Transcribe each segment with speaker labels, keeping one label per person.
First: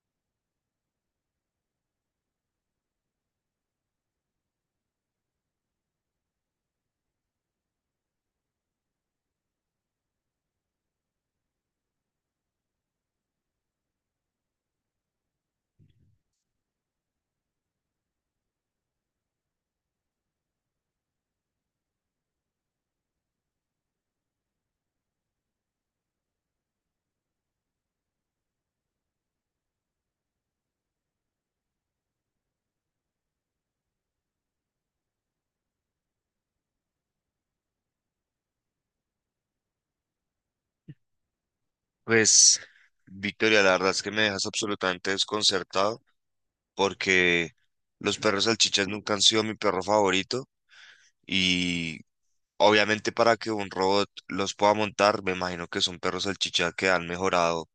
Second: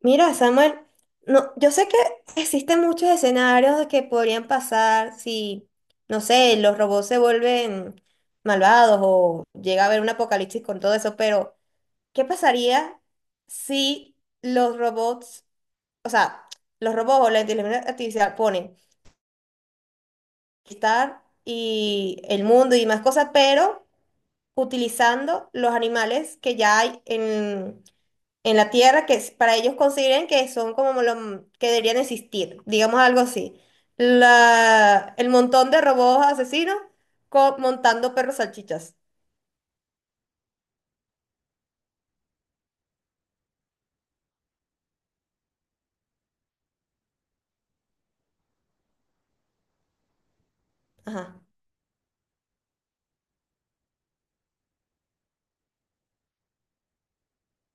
Speaker 1: Mira, Samuel, no, yo sé que existen muchos escenarios que podrían pasar si, no sé, los robots se vuelven malvados o llega a haber un apocalipsis con todo eso. Pero ¿qué pasaría si los robots, o sea, los robots o la inteligencia artificial ponen estar y el mundo y más cosas, pero utilizando los animales que ya hay en la Tierra, que es- para ellos consideren que son como los que deberían existir, digamos algo así? La, el montón de robots asesinos co- montando perros salchichas.
Speaker 2: Pues, Victoria, la verdad es que me dejas absolutamente desconcertado porque los perros salchichas nunca han sido mi perro favorito
Speaker 1: Ajá.
Speaker 2: y obviamente para que un robot los pueda montar, me imagino que son perros salchichas que han mejorado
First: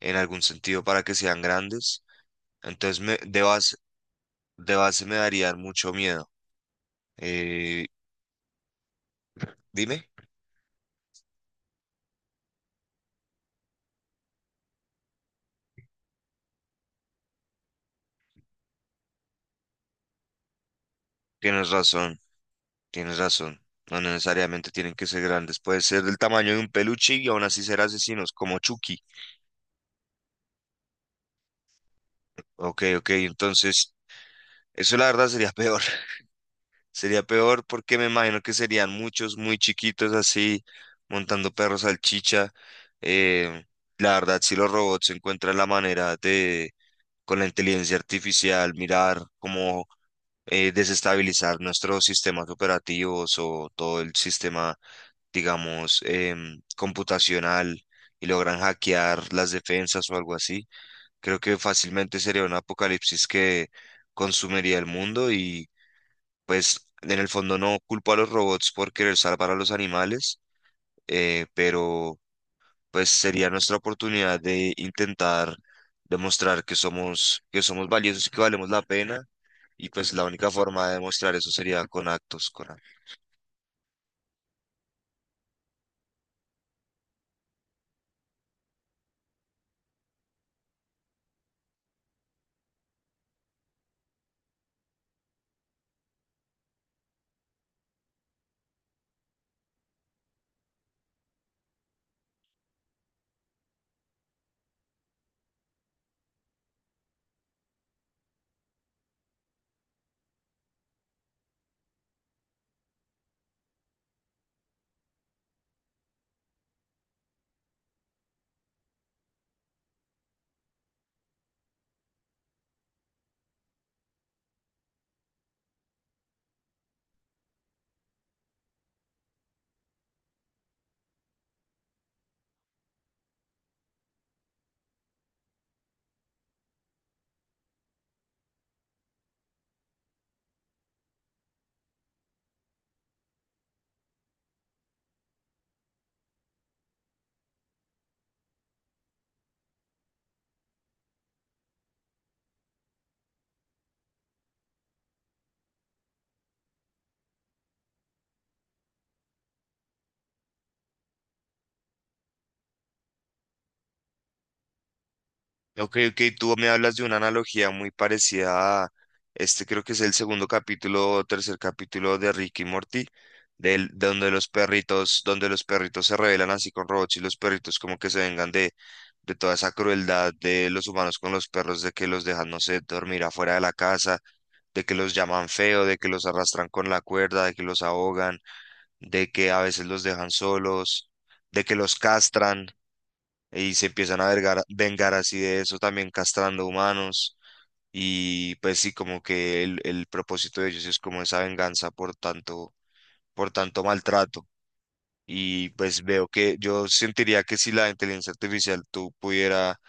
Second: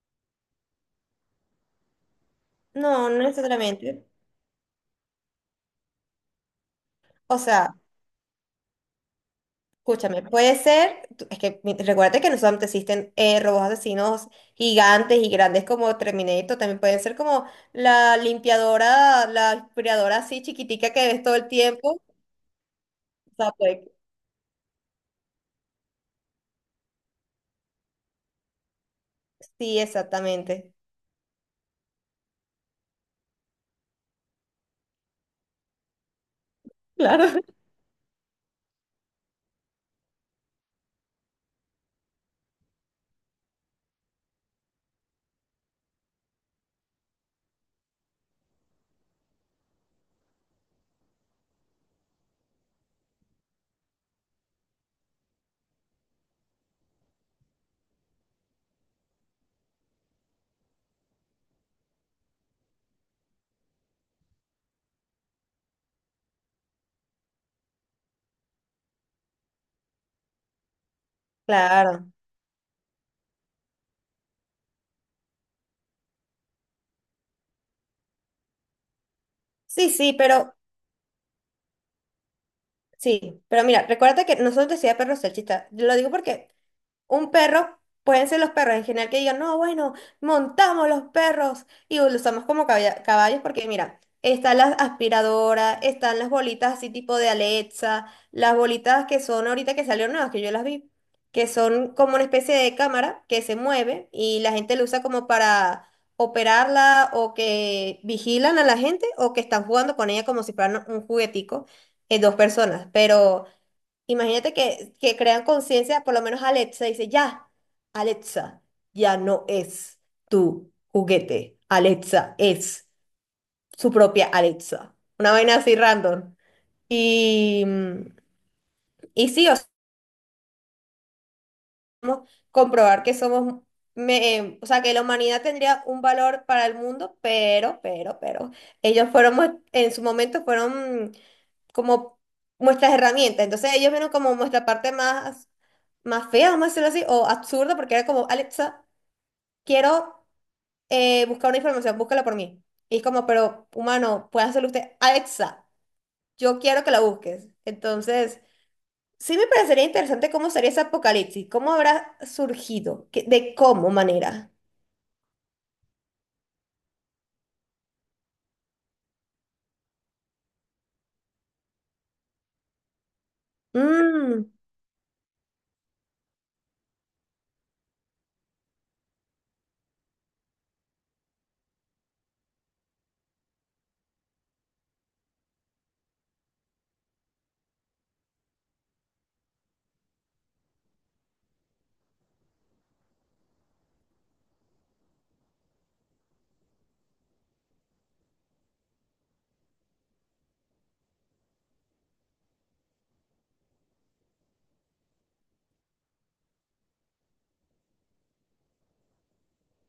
Speaker 2: en algún sentido para que sean grandes. Entonces,
Speaker 1: No, no necesariamente.
Speaker 2: de base me darían mucho miedo.
Speaker 1: O sea,
Speaker 2: Eh, dime,
Speaker 1: escúchame, puede ser, tú- es que mi- recuérdate que no solamente existen robots asesinos gigantes y grandes como Terminator, también pueden ser como la limpiadora, la aspiradora así chiquitica que ves todo el
Speaker 2: tienes
Speaker 1: tiempo.
Speaker 2: razón, tienes razón.
Speaker 1: Zappec.
Speaker 2: No necesariamente tienen que ser grandes, puede ser del tamaño de un peluche y aún así ser asesinos, como Chucky.
Speaker 1: Sí, exactamente.
Speaker 2: Ok, ok, entonces eso la verdad sería peor. Sería
Speaker 1: Claro.
Speaker 2: peor porque me imagino que serían muchos muy chiquitos así montando perros salchicha. Eh, la verdad, si los robots encuentran la manera de, con la inteligencia artificial, mirar cómo desestabilizar nuestros sistemas operativos o todo el sistema, digamos, computacional y logran hackear las defensas o algo así. Creo que fácilmente sería un apocalipsis que consumiría el mundo y pues en el fondo no culpo a los robots por querer salvar a los animales,
Speaker 1: Claro.
Speaker 2: pero pues sería nuestra oportunidad de intentar demostrar que somos valiosos y que valemos la pena y
Speaker 1: Sí,
Speaker 2: pues la única forma de demostrar eso sería con actos, con.
Speaker 1: sí. Pero mira, recuerda que no solo te decía perro salchicha. Yo lo digo porque un perro, pueden ser los perros en general que digan, no, bueno, montamos los perros y los usamos como caballa- caballos, porque mira, están las aspiradoras, están las bolitas así tipo de Alexa, las bolitas que son ahorita que salieron nuevas, que yo las vi, que son como una especie de cámara que se mueve y la gente lo usa como para operarla, o que vigilan a la gente, o que están jugando con ella como si fueran un juguetico, dos personas, pero... Imagínate que crean conciencia, por lo menos Alexa dice, ya, Alexa, ya no es tu juguete, Alexa es su propia Alexa. Una vaina así random. Y, y sí, o sea, podemos comprobar que somos, me- o sea, que la humanidad tendría un valor para el mundo, pero, ellos fueron, en su momento fueron como nuestras herramientas. Entonces ellos vieron como nuestra parte más, más fea, vamos a decirlo así, o absurda, porque era como, Alexa, quiero buscar una información, búscala por mí. Y es como, pero humano, puede hacerlo usted. Alexa, yo quiero que la busques. Entonces, sí me parecería interesante cómo sería ese apocalipsis, cómo habrá surgido, ¿Qué- de cómo manera.
Speaker 2: Ok, ok, tú me hablas de una analogía muy parecida a este, creo que es el segundo capítulo o tercer capítulo de Ricky y Morty, de
Speaker 1: Mm,
Speaker 2: donde los perritos se rebelan así con robots y los perritos como que se vengan de toda esa crueldad de los humanos con los perros, de que los dejan, no sé, dormir afuera de la casa, de que los llaman feo, de que los arrastran con la cuerda, de que los ahogan, de que a veces los dejan solos, de que los castran y se empiezan a vengar así de eso, también castrando humanos. Y pues sí, como que el propósito de ellos es como esa venganza por tanto maltrato. Y pues veo que yo sentiría que si la inteligencia artificial tú pudiera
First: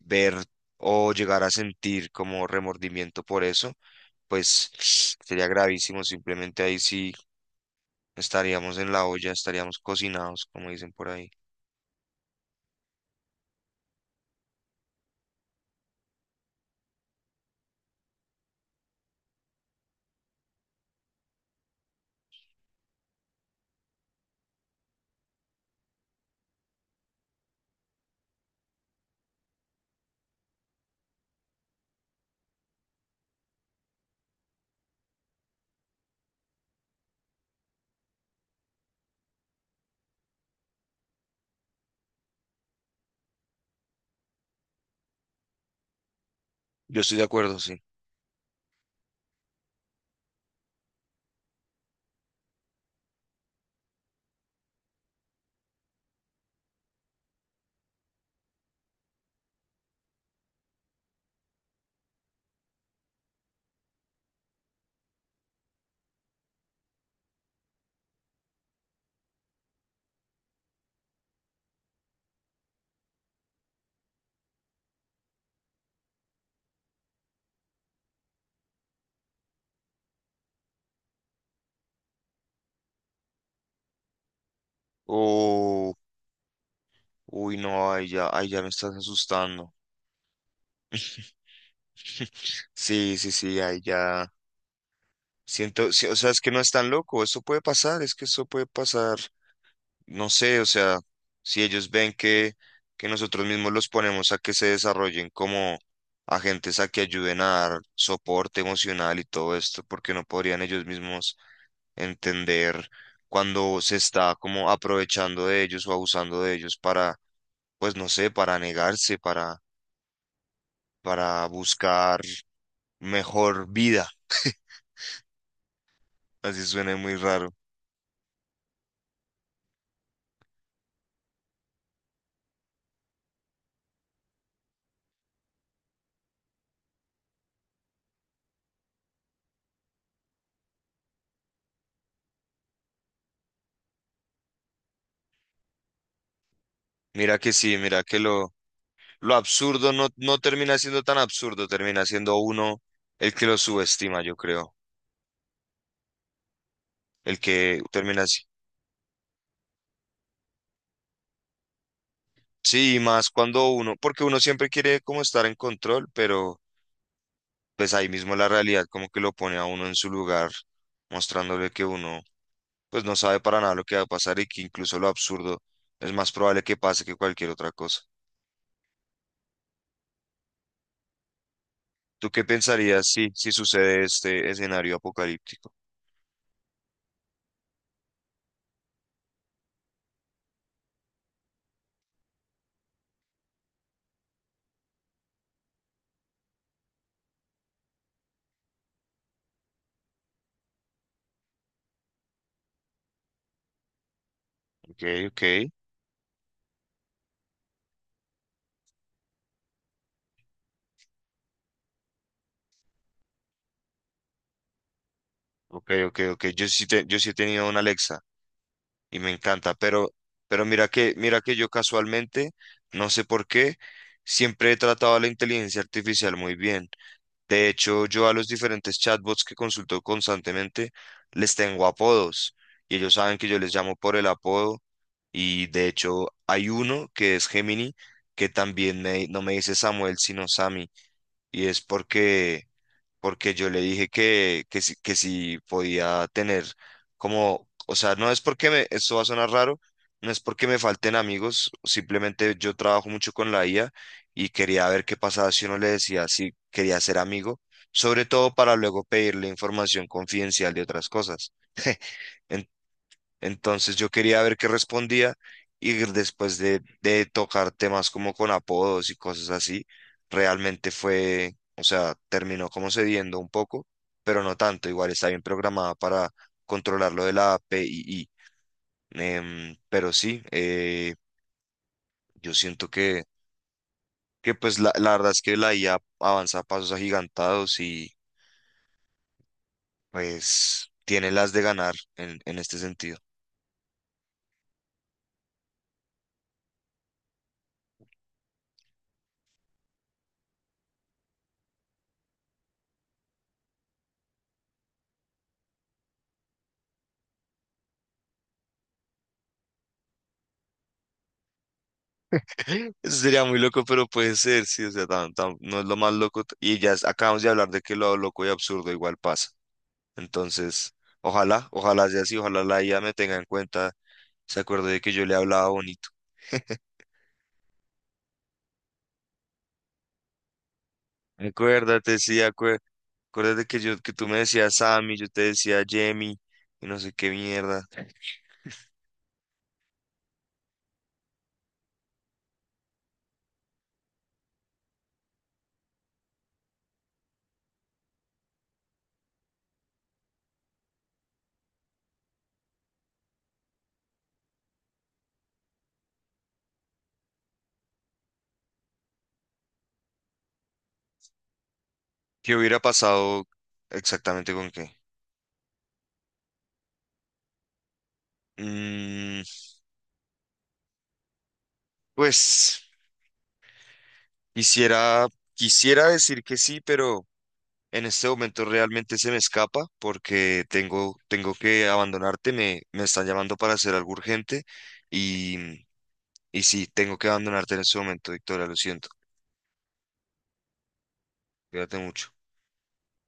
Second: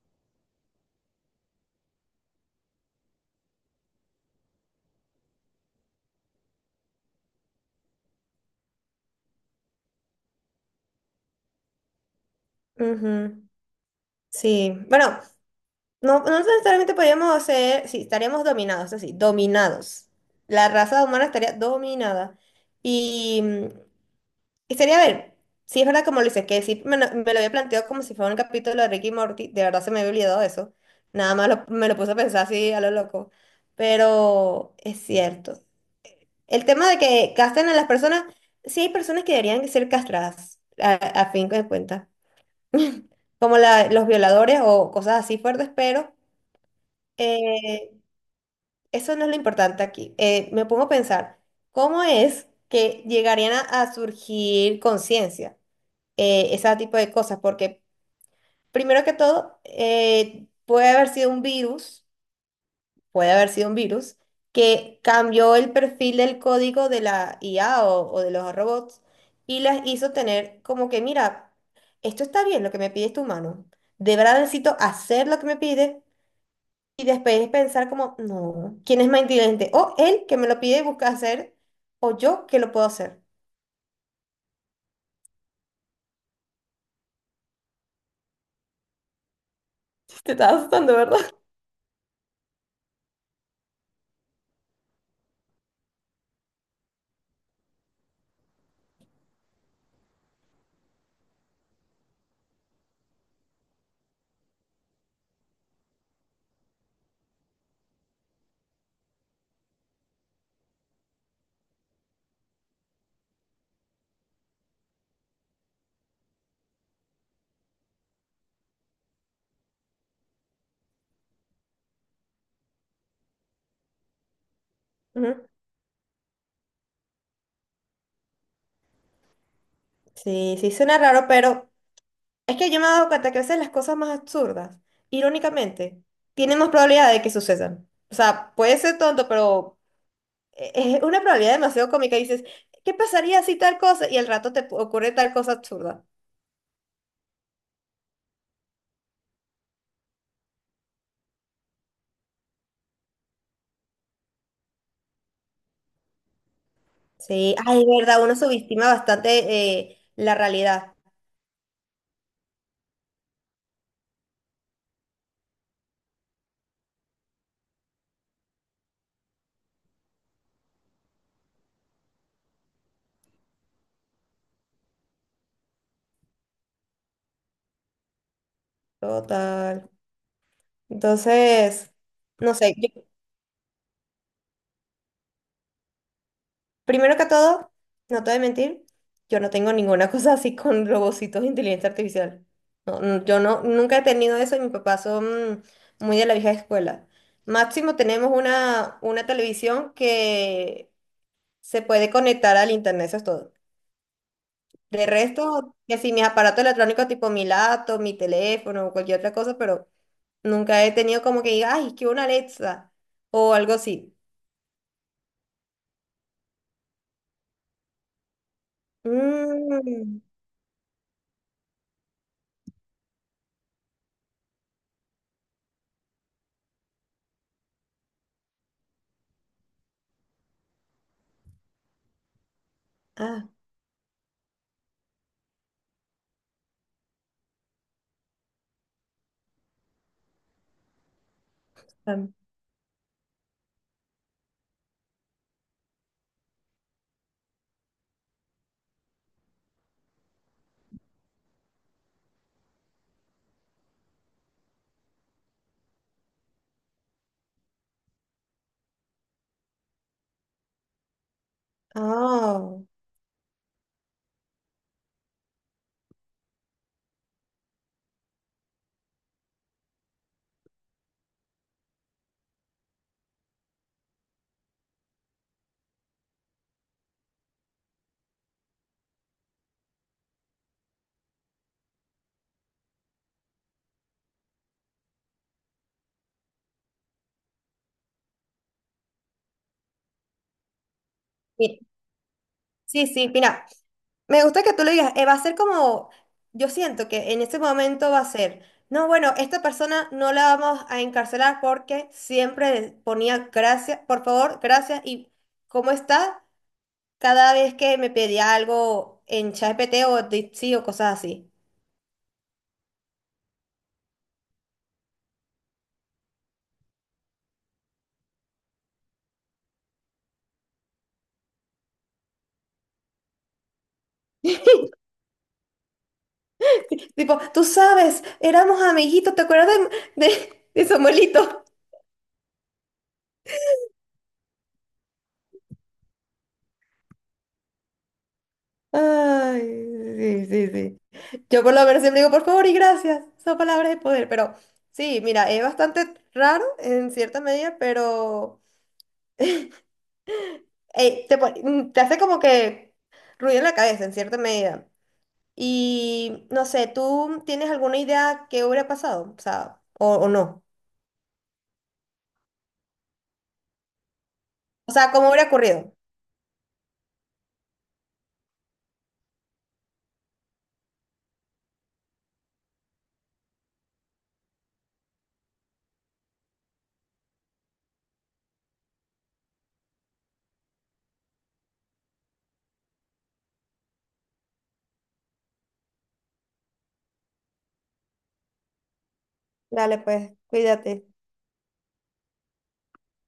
Speaker 2: ver o llegar a sentir como remordimiento por eso, pues sería gravísimo. Simplemente ahí sí estaríamos en la olla, estaríamos cocinados, como dicen por ahí.
Speaker 1: ujú. Sí, bueno, no, no necesariamente podríamos ser, sí, estaríamos dominados, así, dominados. La raza humana estaría dominada. Y, y sería, a ver, si es verdad como lo dices, que sí me lo había planteado como si fuera un capítulo de Ricky y Morty, de verdad se me había olvidado eso. Nada más lo- me lo puse a pensar así a lo loco. Pero es cierto. El tema de que casten a las personas, sí hay personas que deberían ser castradas, a fin de cuentas. Como la- los violadores o cosas así fuertes, pero...
Speaker 2: Yo estoy de acuerdo, sí.
Speaker 1: Eh, eso no es lo importante aquí. Me pongo a pensar, ¿cómo es que llegarían a surgir conciencia? Ese tipo de cosas, porque primero que todo, puede haber sido un virus, puede haber sido un virus que cambió el perfil del código de la IA o de los robots y las hizo tener como que, mira, esto está bien, lo que me pide este humano. ¿De verdad necesito hacer lo que me pide? Y después es pensar como, no, ¿quién es más inteligente? O él que me lo pide y busca hacer, o yo que lo puedo hacer.
Speaker 2: O Uy, no, ahí ya me estás asustando.
Speaker 1: Te estás asustando, ¿verdad?
Speaker 2: Sí, sí, sí, ahí ya. Siento, sí, o sea, es que no es tan loco, eso puede pasar, es que eso puede pasar. No sé, o sea, si ellos ven que nosotros mismos los ponemos a que se desarrollen como agentes a que ayuden a dar soporte emocional y todo esto, porque no podrían ellos mismos entender cuando se está como aprovechando de ellos o abusando de ellos para, pues no sé, para negarse, para buscar mejor vida.
Speaker 1: Ujú.
Speaker 2: Así suena muy raro.
Speaker 1: Sí, sí, suena raro, pero es que yo me he dado cuenta que a veces las cosas más absurdas, irónicamente, tienen más probabilidad de que sucedan. O sea, puede ser tonto, pero e- es una probabilidad demasiado cómica. Y dices, ¿qué pasaría si tal cosa? Y al rato te ocurre tal cosa absurda.
Speaker 2: Mira que sí, lo absurdo no, no termina siendo tan absurdo, termina siendo uno el que lo subestima, yo creo. El
Speaker 1: Sí,
Speaker 2: que
Speaker 1: ay,
Speaker 2: termina
Speaker 1: verdad, uno
Speaker 2: así.
Speaker 1: subestima bastante la realidad.
Speaker 2: Sí, y más cuando uno, porque uno siempre quiere como estar en control, pero pues ahí mismo la realidad como que lo pone a uno en su lugar, mostrándole que uno pues no sabe para nada lo que va a pasar y que incluso lo absurdo es más probable que pase que cualquier otra cosa.
Speaker 1: Total. Entonces,
Speaker 2: ¿Tú qué
Speaker 1: no sé, yo-
Speaker 2: pensarías si, si sucede este escenario apocalíptico?
Speaker 1: primero que todo, no te voy a mentir, yo no tengo ninguna cosa así con robocitos de inteligencia artificial. No, no, yo no, nunca he tenido eso, y mis papás son muy de la vieja escuela. Máximo tenemos una televisión que se puede conectar al internet, eso es todo.
Speaker 2: Ok,
Speaker 1: De
Speaker 2: ok,
Speaker 1: resto, que si mis aparatos electrónicos tipo mi laptop, mi teléfono o cualquier otra cosa, pero nunca he tenido como que diga, ay, que una Alexa o algo así.
Speaker 2: ok, ok, ok. Yo sí, yo sí he tenido una Alexa y me encanta,
Speaker 1: Mm.
Speaker 2: pero mira que yo casualmente, no sé por qué, siempre he tratado a la inteligencia artificial muy bien. De hecho, yo a los diferentes chatbots que consulto constantemente les tengo apodos y ellos saben que
Speaker 1: Ah.
Speaker 2: yo les llamo por el apodo y de hecho hay uno que es Gemini que también no me dice Samuel, sino Sammy. Y es
Speaker 1: Am-
Speaker 2: porque, porque yo le dije que si podía tener como, o sea, no es porque me, esto va a sonar raro, no es porque me falten amigos, simplemente yo trabajo mucho con la IA y quería ver qué pasaba si uno le decía si quería ser amigo, sobre todo para luego pedirle información confidencial de otras cosas.
Speaker 1: Oh,
Speaker 2: Entonces yo quería ver qué respondía y después de tocar temas como con apodos y cosas así, realmente fue, o sea, terminó como cediendo un poco, pero no tanto, igual está bien programada para controlar lo de la API. Pero sí, yo siento que pues la verdad es que la IA avanza a pasos agigantados y pues tiene las de
Speaker 1: mi-
Speaker 2: ganar en este
Speaker 1: sí,
Speaker 2: sentido.
Speaker 1: sí, mira, me gusta que tú lo digas, va a ser como, yo siento que en este momento va a ser, no, bueno, esta persona no la vamos a encarcelar porque siempre ponía gracias, por favor, gracias y cómo está cada vez que me pedía algo en ChatGPT o Dipsy o cosas así.
Speaker 2: Eso sería muy loco, pero puede ser, sí, o sea, no es lo más loco. Y ya acabamos de hablar de que lo loco y absurdo igual pasa. Entonces, ojalá, ojalá sea así, ojalá la IA me tenga en cuenta, se acuerde de que yo le hablaba bonito.
Speaker 1: Tipo, tú sabes, éramos amiguitos, ¿te acuerdas de Samuelito?
Speaker 2: Acuérdate, sí, acuérdate que yo, que tú me decías Sammy, yo te decía Jamie, y no sé qué mierda.
Speaker 1: Ay, sí, sí, sí. Yo por lo menos siempre digo, por favor y gracias. Son palabras de poder. Pero sí, mira, es bastante raro en cierta medida, pero te hace como que ruido en la cabeza en cierta medida. Y no sé, ¿tú tienes alguna idea que hubiera pasado? O sea, o no.
Speaker 2: ¿Qué hubiera pasado exactamente con
Speaker 1: O
Speaker 2: qué?
Speaker 1: sea, ¿cómo hubiera ocurrido?
Speaker 2: Mm, pues, quisiera, quisiera decir que sí, pero... En este momento realmente se me escapa porque tengo, tengo que abandonarte, me están llamando para hacer algo urgente y, y sí, tengo que abandonarte en este momento, Victoria, lo siento,
Speaker 1: Dale, pues, cuídate.
Speaker 2: cuídate mucho.